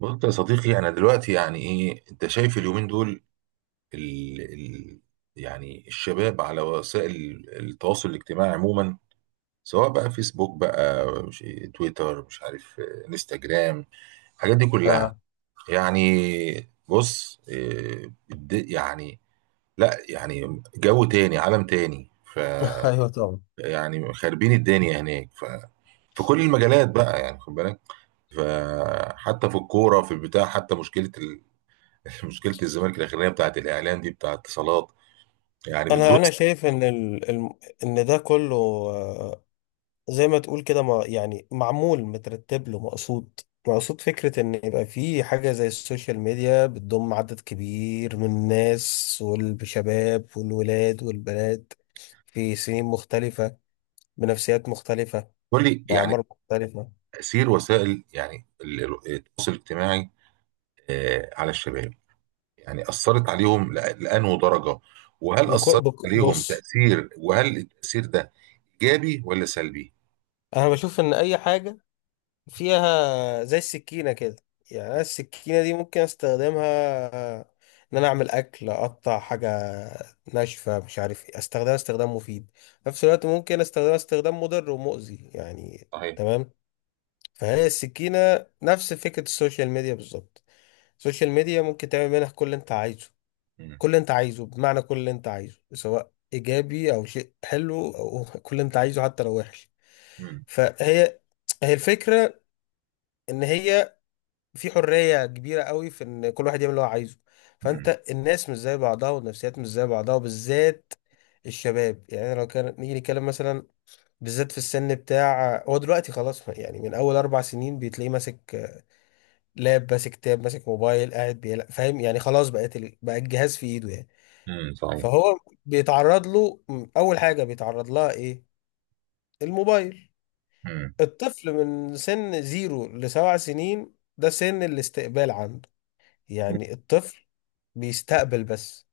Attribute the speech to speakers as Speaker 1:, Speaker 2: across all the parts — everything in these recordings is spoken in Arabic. Speaker 1: بص يا صديقي، انا دلوقتي يعني ايه؟ انت شايف اليومين دول، ال ال يعني الشباب على وسائل التواصل الاجتماعي عموما، سواء بقى فيسبوك بقى مش تويتر مش عارف انستجرام، الحاجات دي كلها
Speaker 2: آه.
Speaker 1: يعني. بص، يعني لا، يعني جو تاني، عالم تاني.
Speaker 2: ايوه طبعا.
Speaker 1: فيعني خاربين الدنيا هناك، في كل المجالات بقى، يعني خد بالك. فحتى في الكوره، في البتاع، حتى مشكله مشكله الزمالك الاخرانيه بتاعت الاعلام دي، بتاعت اتصالات، يعني
Speaker 2: انا
Speaker 1: بتبص.
Speaker 2: انا شايف ان ان ده كله، آه، زي ما تقول كده، ما يعني معمول مترتب له مقصود. فكرة ان يبقى في حاجة زي السوشيال ميديا بتضم عدد كبير من الناس والشباب والولاد والبنات في سنين مختلفة، بنفسيات مختلفة،
Speaker 1: كل يعني
Speaker 2: بأعمار مختلفة.
Speaker 1: تاثير وسائل يعني التواصل الاجتماعي على الشباب، يعني اثرت عليهم لانه درجه، وهل اثرت عليهم
Speaker 2: بص،
Speaker 1: تاثير؟ وهل التاثير ده ايجابي ولا سلبي؟
Speaker 2: انا بشوف ان اي حاجة فيها زي السكينة كده. يعني أنا السكينة دي ممكن استخدمها ان انا اعمل اكل، اقطع حاجة ناشفة، مش عارف ايه، استخدمها استخدام مفيد، في نفس الوقت ممكن استخدمها استخدام مضر ومؤذي يعني.
Speaker 1: صحيح.
Speaker 2: تمام. فهي السكينة نفس فكرة السوشيال ميديا بالظبط. السوشيال ميديا ممكن تعمل منها كل اللي انت عايزه.
Speaker 1: مم.
Speaker 2: كل اللي انت عايزه، بمعنى كل اللي انت عايزه سواء ايجابي او شيء حلو او كل اللي انت عايزه حتى لو وحش.
Speaker 1: مم.
Speaker 2: فهي هي الفكرة ان هي في حرية كبيرة قوي في ان كل واحد يعمل اللي هو عايزه.
Speaker 1: مم.
Speaker 2: فانت الناس مش زي بعضها، والنفسيات مش زي بعضها، وبالذات الشباب. يعني لو كان نيجي نتكلم مثلا، بالذات في السن بتاع هو دلوقتي خلاص، يعني من اول 4 سنين بتلاقيه ماسك لاب، ماسك تاب، ماسك موبايل، قاعد بيلعب، فاهم؟ يعني خلاص بقت بقى الجهاز في ايده يعني.
Speaker 1: مم. صحيح.
Speaker 2: فهو بيتعرض له. اول حاجة بيتعرض لها ايه؟ الموبايل.
Speaker 1: مم.
Speaker 2: الطفل من سن زيرو لسبع سنين ده سن الاستقبال عنده.
Speaker 1: مم.
Speaker 2: يعني الطفل بيستقبل بس.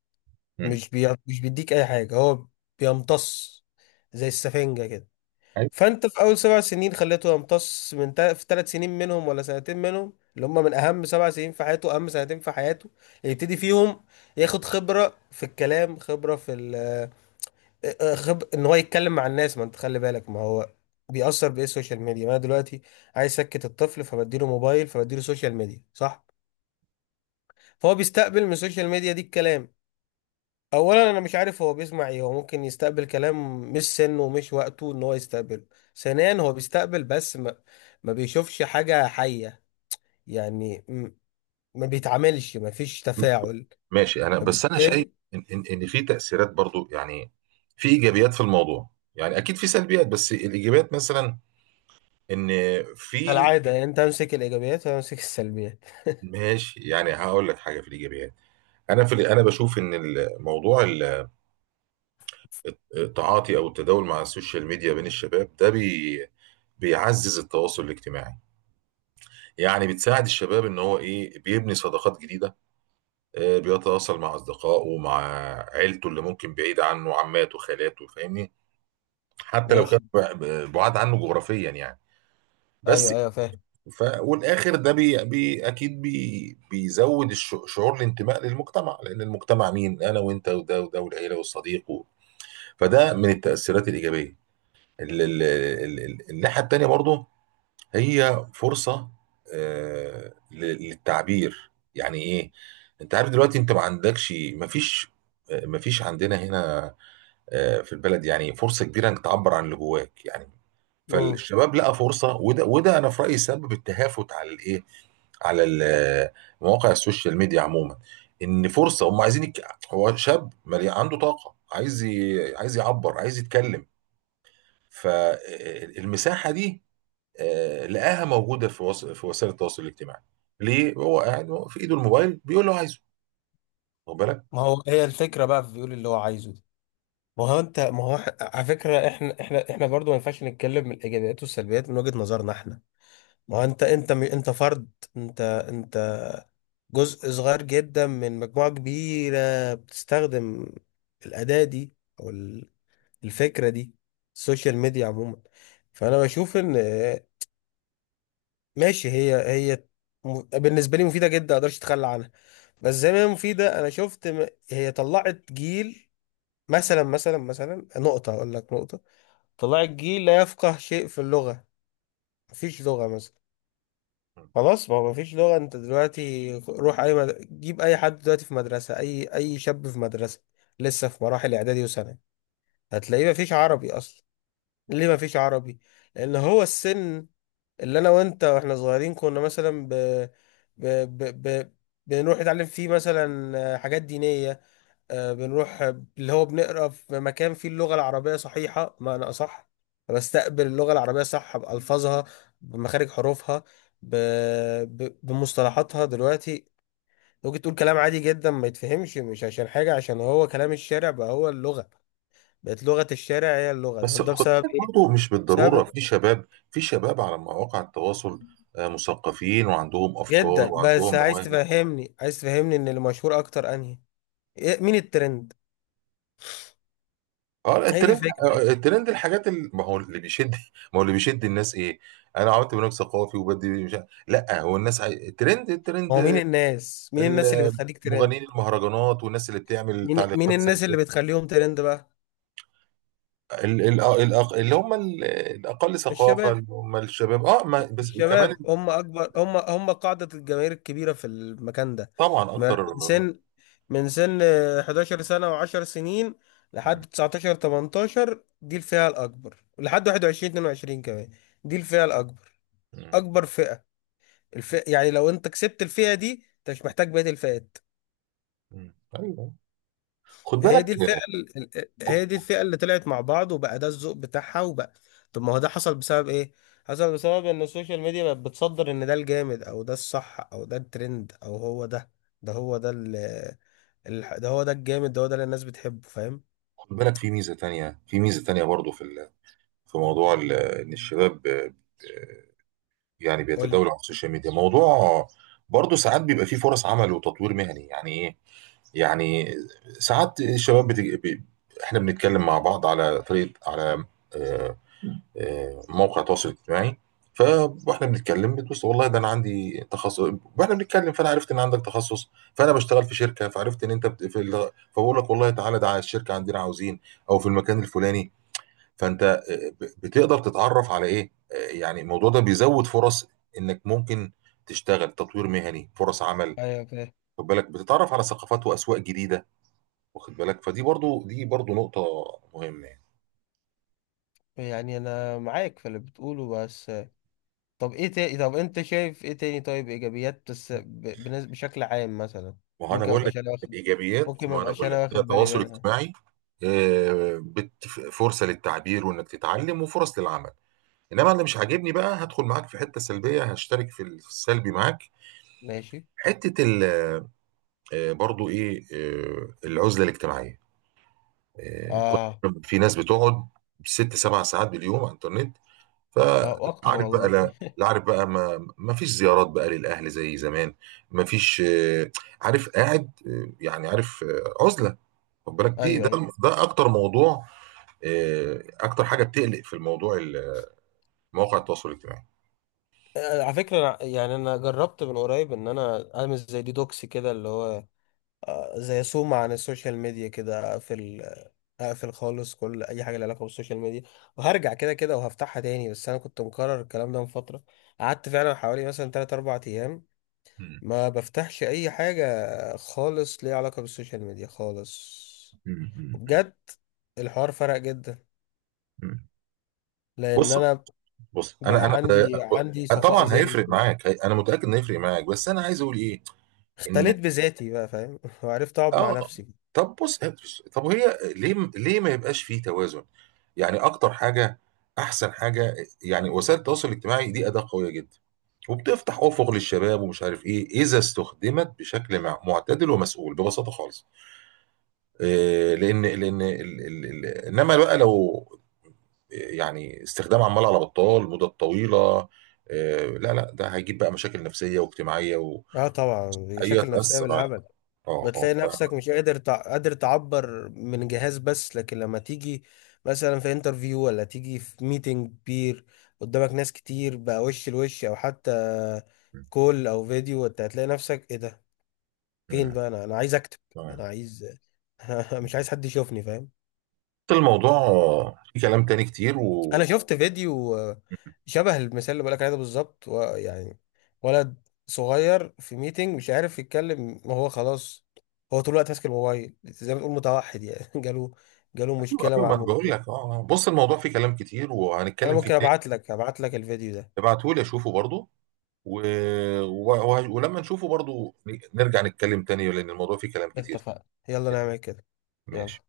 Speaker 1: مم.
Speaker 2: مش بيديك اي حاجه، هو بيمتص زي السفنجه كده.
Speaker 1: أيوة.
Speaker 2: فانت في اول 7 سنين خليته يمتص في 3 سنين منهم ولا سنتين منهم، اللي هم من اهم 7 سنين في حياته، اهم سنتين في حياته يبتدي فيهم ياخد خبره في الكلام، خبره في ال... آه، آه، خب... ان هو يتكلم مع الناس. ما انت خلي بالك، ما هو بيأثر بإيه؟ السوشيال ميديا. ما أنا دلوقتي عايز أسكت الطفل، فبديله موبايل، فبديله سوشيال ميديا، صح؟ فهو بيستقبل من السوشيال ميديا دي الكلام. اولا انا مش عارف هو بيسمع ايه، هو ممكن يستقبل كلام مش سنه ومش وقته ان هو يستقبله. ثانيا هو بيستقبل بس، ما بيشوفش حاجة حية. يعني م- ما بيتعاملش، ما فيش تفاعل.
Speaker 1: ماشي. انا بس انا شايف
Speaker 2: فبالتالي
Speaker 1: ان إن في تاثيرات برضو، يعني في ايجابيات في الموضوع. يعني اكيد في سلبيات، بس الايجابيات مثلا، ان في.
Speaker 2: كالعادة يعني انت امسك الايجابيات وانا امسك السلبيات.
Speaker 1: ماشي، يعني هقول لك حاجه في الايجابيات. انا في انا بشوف ان التعاطي او التداول مع السوشيال ميديا بين الشباب ده بيعزز التواصل الاجتماعي. يعني بتساعد الشباب ان هو ايه، بيبني صداقات جديده، بيتواصل مع اصدقائه ومع عيلته اللي ممكن بعيد عنه، عماته، خالاته، فاهمني؟ حتى لو كان
Speaker 2: ماشي.
Speaker 1: بعاد عنه جغرافيا يعني. بس
Speaker 2: ايوه، ايوه، فاهم.
Speaker 1: ف... والاخر ده بي... بي... اكيد بي... بيزود الش... شعور الانتماء للمجتمع، لان المجتمع مين؟ انا وانت وده وده والعيله والصديق و، فده من التاثيرات الايجابيه. الناحيه التانيه برضو، هي فرصه للتعبير، يعني ايه؟ انت عارف دلوقتي انت ما عندكش، ما فيش، ما فيش عندنا هنا في البلد يعني فرصه كبيره انك تعبر عن اللي جواك يعني.
Speaker 2: امم.
Speaker 1: فالشباب لقى فرصه، وده انا في رايي سبب التهافت على الايه، على مواقع السوشيال ميديا عموما. ان فرصه، هم عايزين هو شاب مليان عنده طاقه، عايز عايز يعبر، عايز يتكلم. فالمساحه دي لقاها موجوده في في وسائل التواصل الاجتماعي. ليه هو قاعد هو في ايده الموبايل بيقول له عايزه؟ واخد بالك.
Speaker 2: ما هو هي الفكرة بقى في بيقول اللي هو عايزه دي. ما هو انت، ما هو على فكرة، احنا برضو ما ينفعش نتكلم من الايجابيات والسلبيات من وجهة نظرنا احنا. ما هو انت، انت فرد. انت جزء صغير جدا من مجموعة كبيرة بتستخدم الأداة دي، أو ال- الفكرة دي، السوشيال ميديا عموما. فأنا بشوف إن آه، ماشي. هي بالنسبة لي مفيدة جدا، مقدرش أتخلى عنها. بس زي ما هي مفيدة، أنا شفت هي طلعت جيل. مثلا نقطة أقول لك، نقطة، طلعت جيل لا يفقه شيء في اللغة. مفيش لغة مثلا، خلاص. ما هو مفيش لغة. انت دلوقتي روح اي جيب اي حد دلوقتي في مدرسة، اي شاب في مدرسة لسه في مراحل اعدادي وثانوي، هتلاقيه مفيش عربي اصلا. ليه مفيش عربي؟ لان هو السن اللي انا وانت واحنا صغيرين كنا مثلا ب... ب... ب... بنروح نتعلم فيه مثلا حاجات دينية، بنروح، اللي هو بنقرا في مكان فيه اللغة العربية صحيحة، معنى أصح بستقبل اللغة العربية صح، بألفاظها، بمخارج حروفها، ب... بمصطلحاتها. دلوقتي ممكن تقول كلام عادي جدا ما يتفهمش، مش عشان حاجة، عشان هو كلام الشارع بقى، هو اللغة بقت لغة الشارع، هي اللغة.
Speaker 1: بس
Speaker 2: طب ده
Speaker 1: خد
Speaker 2: بسبب
Speaker 1: بالك
Speaker 2: إيه؟
Speaker 1: برضه، مش بالضروره،
Speaker 2: بسبب
Speaker 1: في شباب على مواقع التواصل مثقفين وعندهم افكار
Speaker 2: جدا. بس
Speaker 1: وعندهم
Speaker 2: عايز
Speaker 1: مواهب.
Speaker 2: تفهمني، عايز تفهمني إن اللي مشهور أكتر أنهي؟ مين الترند؟
Speaker 1: اه،
Speaker 2: هي دي
Speaker 1: الترند.
Speaker 2: الفكرة بقى.
Speaker 1: الترند، الحاجات اللي، ما هو اللي بيشد، ما هو اللي بيشد الناس ايه. انا عملت برنامج ثقافي وبدي مش عارف، لا هو الناس الترند
Speaker 2: هو مين
Speaker 1: الترند
Speaker 2: الناس؟ مين الناس اللي بتخليك ترند؟
Speaker 1: المغنيين، المهرجانات والناس اللي بتعمل
Speaker 2: مين
Speaker 1: تعليقات
Speaker 2: الناس
Speaker 1: سلبيه.
Speaker 2: اللي بتخليهم ترند بقى؟
Speaker 1: ال... ال... الأق... اللي هم ال... الاقل ثقافه،
Speaker 2: الشباب.
Speaker 1: اللي هم الشباب اه ما... بس كمان.
Speaker 2: الشباب هم هم قاعدة الجماهير الكبيرة في المكان ده.
Speaker 1: طبعا
Speaker 2: ما-
Speaker 1: اكتر.
Speaker 2: من سن من سن 11 سنة و10 سنين
Speaker 1: مم.
Speaker 2: لحد 19 18، دي الفئة الأكبر، لحد 21 22 كمان. دي الفئة الأكبر،
Speaker 1: مم.
Speaker 2: أكبر فئة، الفئة. يعني لو أنت كسبت الفئة دي، أنت مش محتاج بقية الفئات.
Speaker 1: مم. ايوه، خد
Speaker 2: هي
Speaker 1: بالك.
Speaker 2: دي الفئة هي دي الفئة اللي طلعت مع بعض، وبقى ده الذوق بتاعها وبقى. طب ما هو ده حصل بسبب ايه؟ حصل بسبب ان السوشيال ميديا بقت بتصدر ان ده الجامد، او ده الصح، او ده الترند، او هو ده. ده هو ده ال ده هو ده الجامد، ده هو ده اللي الناس بتحبه، فاهم؟
Speaker 1: خد بالك، في ميزه تانية، في ميزه تانية برضو، في في موضوع ان الشباب يعني
Speaker 2: قولي.
Speaker 1: بيتداولوا على السوشيال ميديا موضوع. برضه ساعات بيبقى فيه فرص عمل وتطوير مهني، يعني ايه؟ يعني ساعات الشباب احنا بنتكلم مع بعض على طريقه، على آه، موقع تواصل اجتماعي. ف- واحنا بنتكلم، بتبص والله ده انا عندي تخصص، واحنا بنتكلم فانا عرفت ان عندك تخصص، فانا بشتغل في شركه، فعرفت ان انت فبقول لك والله تعالى ده على الشركه عندنا عاوزين، او في المكان الفلاني. فانت بتقدر تتعرف على ايه، يعني الموضوع ده بيزود فرص، انك ممكن تشتغل، تطوير مهني، فرص عمل.
Speaker 2: ايوه فاهم،
Speaker 1: خد بالك، بتتعرف على ثقافات واسواق جديده، واخد بالك. فدي برضو نقطه مهمه يعني.
Speaker 2: يعني انا معاك في اللي بتقوله، بس طب ايه تاني؟ طب انت شايف ايه تاني؟ طيب ايجابيات بس، بشكل عام مثلا.
Speaker 1: ما هو انا
Speaker 2: ممكن ما
Speaker 1: بقول لك
Speaker 2: ابقاش انا واخد
Speaker 1: الايجابيات،
Speaker 2: ممكن ما
Speaker 1: ما انا
Speaker 2: ابقاش
Speaker 1: بقول لك
Speaker 2: انا
Speaker 1: هي
Speaker 2: واخد بالي
Speaker 1: تواصل
Speaker 2: منها.
Speaker 1: اجتماعي، آه، بت- فرصه للتعبير وانك تتعلم، وفرص للعمل. انما اللي مش عاجبني بقى، هدخل معاك في حته سلبيه، هشترك في السلبي معاك.
Speaker 2: ماشي.
Speaker 1: حته ال- آه، برضو ايه، العزله الاجتماعيه.
Speaker 2: اه.
Speaker 1: كنت في ناس بتقعد 6 7 ساعات باليوم على الانترنت.
Speaker 2: اه، واكتر
Speaker 1: فعارف بقى،
Speaker 2: والله.
Speaker 1: لا عارف بقى، ما فيش زيارات بقى للاهل زي زمان، ما فيش عارف قاعد، يعني عارف عزله. خد بالك، دي
Speaker 2: ايوه
Speaker 1: ده
Speaker 2: ايوه.
Speaker 1: ده اكتر موضوع، اكتر حاجه بتقلق في مواقع التواصل الاجتماعي.
Speaker 2: آه، على فكرة يعني أنا جربت من قريب إن أنا أعمل زي ديتوكس كده، اللي هو زي صوم عن السوشيال ميديا كده. أقفل، أقفل خالص كل أي حاجة لها علاقة بالسوشيال ميديا، وهرجع كده كده وهفتحها تاني. بس أنا كنت مكرر الكلام ده من فترة. قعدت فعلا حوالي مثلا 3 أربع أيام
Speaker 1: مم.
Speaker 2: ما بفتحش أي حاجة خالص ليها علاقة بالسوشيال ميديا خالص.
Speaker 1: مم. مم.
Speaker 2: وبجد الحوار فرق جدا،
Speaker 1: مم.
Speaker 2: لأن
Speaker 1: بص.
Speaker 2: أنا
Speaker 1: بص انا
Speaker 2: بقى
Speaker 1: انا
Speaker 2: عندي صفاء
Speaker 1: طبعا
Speaker 2: ذهني،
Speaker 1: هيفرق معاك، انا متاكد انه هيفرق معاك، بس انا عايز اقول ايه. ان
Speaker 2: اختليت بذاتي بقى، فاهم؟ وعرفت اقعد مع
Speaker 1: اه.
Speaker 2: نفسي.
Speaker 1: طب بص، طب هي ليه ما يبقاش فيه توازن؟ يعني اكتر حاجه، احسن حاجه، يعني وسائل التواصل الاجتماعي دي اداه قويه جدا، وبتفتح افق للشباب ومش عارف ايه، اذا استخدمت بشكل معتدل ومسؤول ببساطه خالص. لان انما بقى لو يعني استخدام عمال على بطال مده طويله، لا ده هيجيب بقى مشاكل نفسيه واجتماعيه، وهي
Speaker 2: اه طبعا. بشكل نفسية
Speaker 1: تاثر على
Speaker 2: بالهبل.
Speaker 1: اه.
Speaker 2: بتلاقي نفسك مش قادر تعبر من جهاز بس، لكن لما تيجي مثلا في انترفيو، ولا تيجي في ميتنج كبير قدامك ناس كتير بقى، وش لوش، او حتى كول او فيديو، انت هتلاقي نفسك ايه ده، فين
Speaker 1: مم.
Speaker 2: بقى؟ انا عايز اكتب، انا عايز مش عايز حد يشوفني، فاهم؟
Speaker 1: الموضوع في كلام تاني كتير و.
Speaker 2: انا شفت فيديو، شبه المثال اللي بقولك عليه ده بالظبط، ويعني ولد صغير في ميتنج مش عارف يتكلم. ما هو خلاص، هو طول الوقت ماسك الموبايل، زي ما تقول متوحد يعني. جاله
Speaker 1: ايوه
Speaker 2: مشكلة
Speaker 1: ايوه
Speaker 2: مع
Speaker 1: ما انا بقول
Speaker 2: الموبايل.
Speaker 1: لك، اه آه. بص، الموضوع فيه كلام كتير،
Speaker 2: انا
Speaker 1: وهنتكلم فيه
Speaker 2: ممكن
Speaker 1: تاني.
Speaker 2: ابعت لك الفيديو ده.
Speaker 1: ابعته لي اشوفه برضو، و... و... ولما نشوفه برضو، نرجع نتكلم تاني، لان الموضوع فيه كلام كتير.
Speaker 2: اتفقنا، يلا نعمل كده.
Speaker 1: ماشي.
Speaker 2: يلا.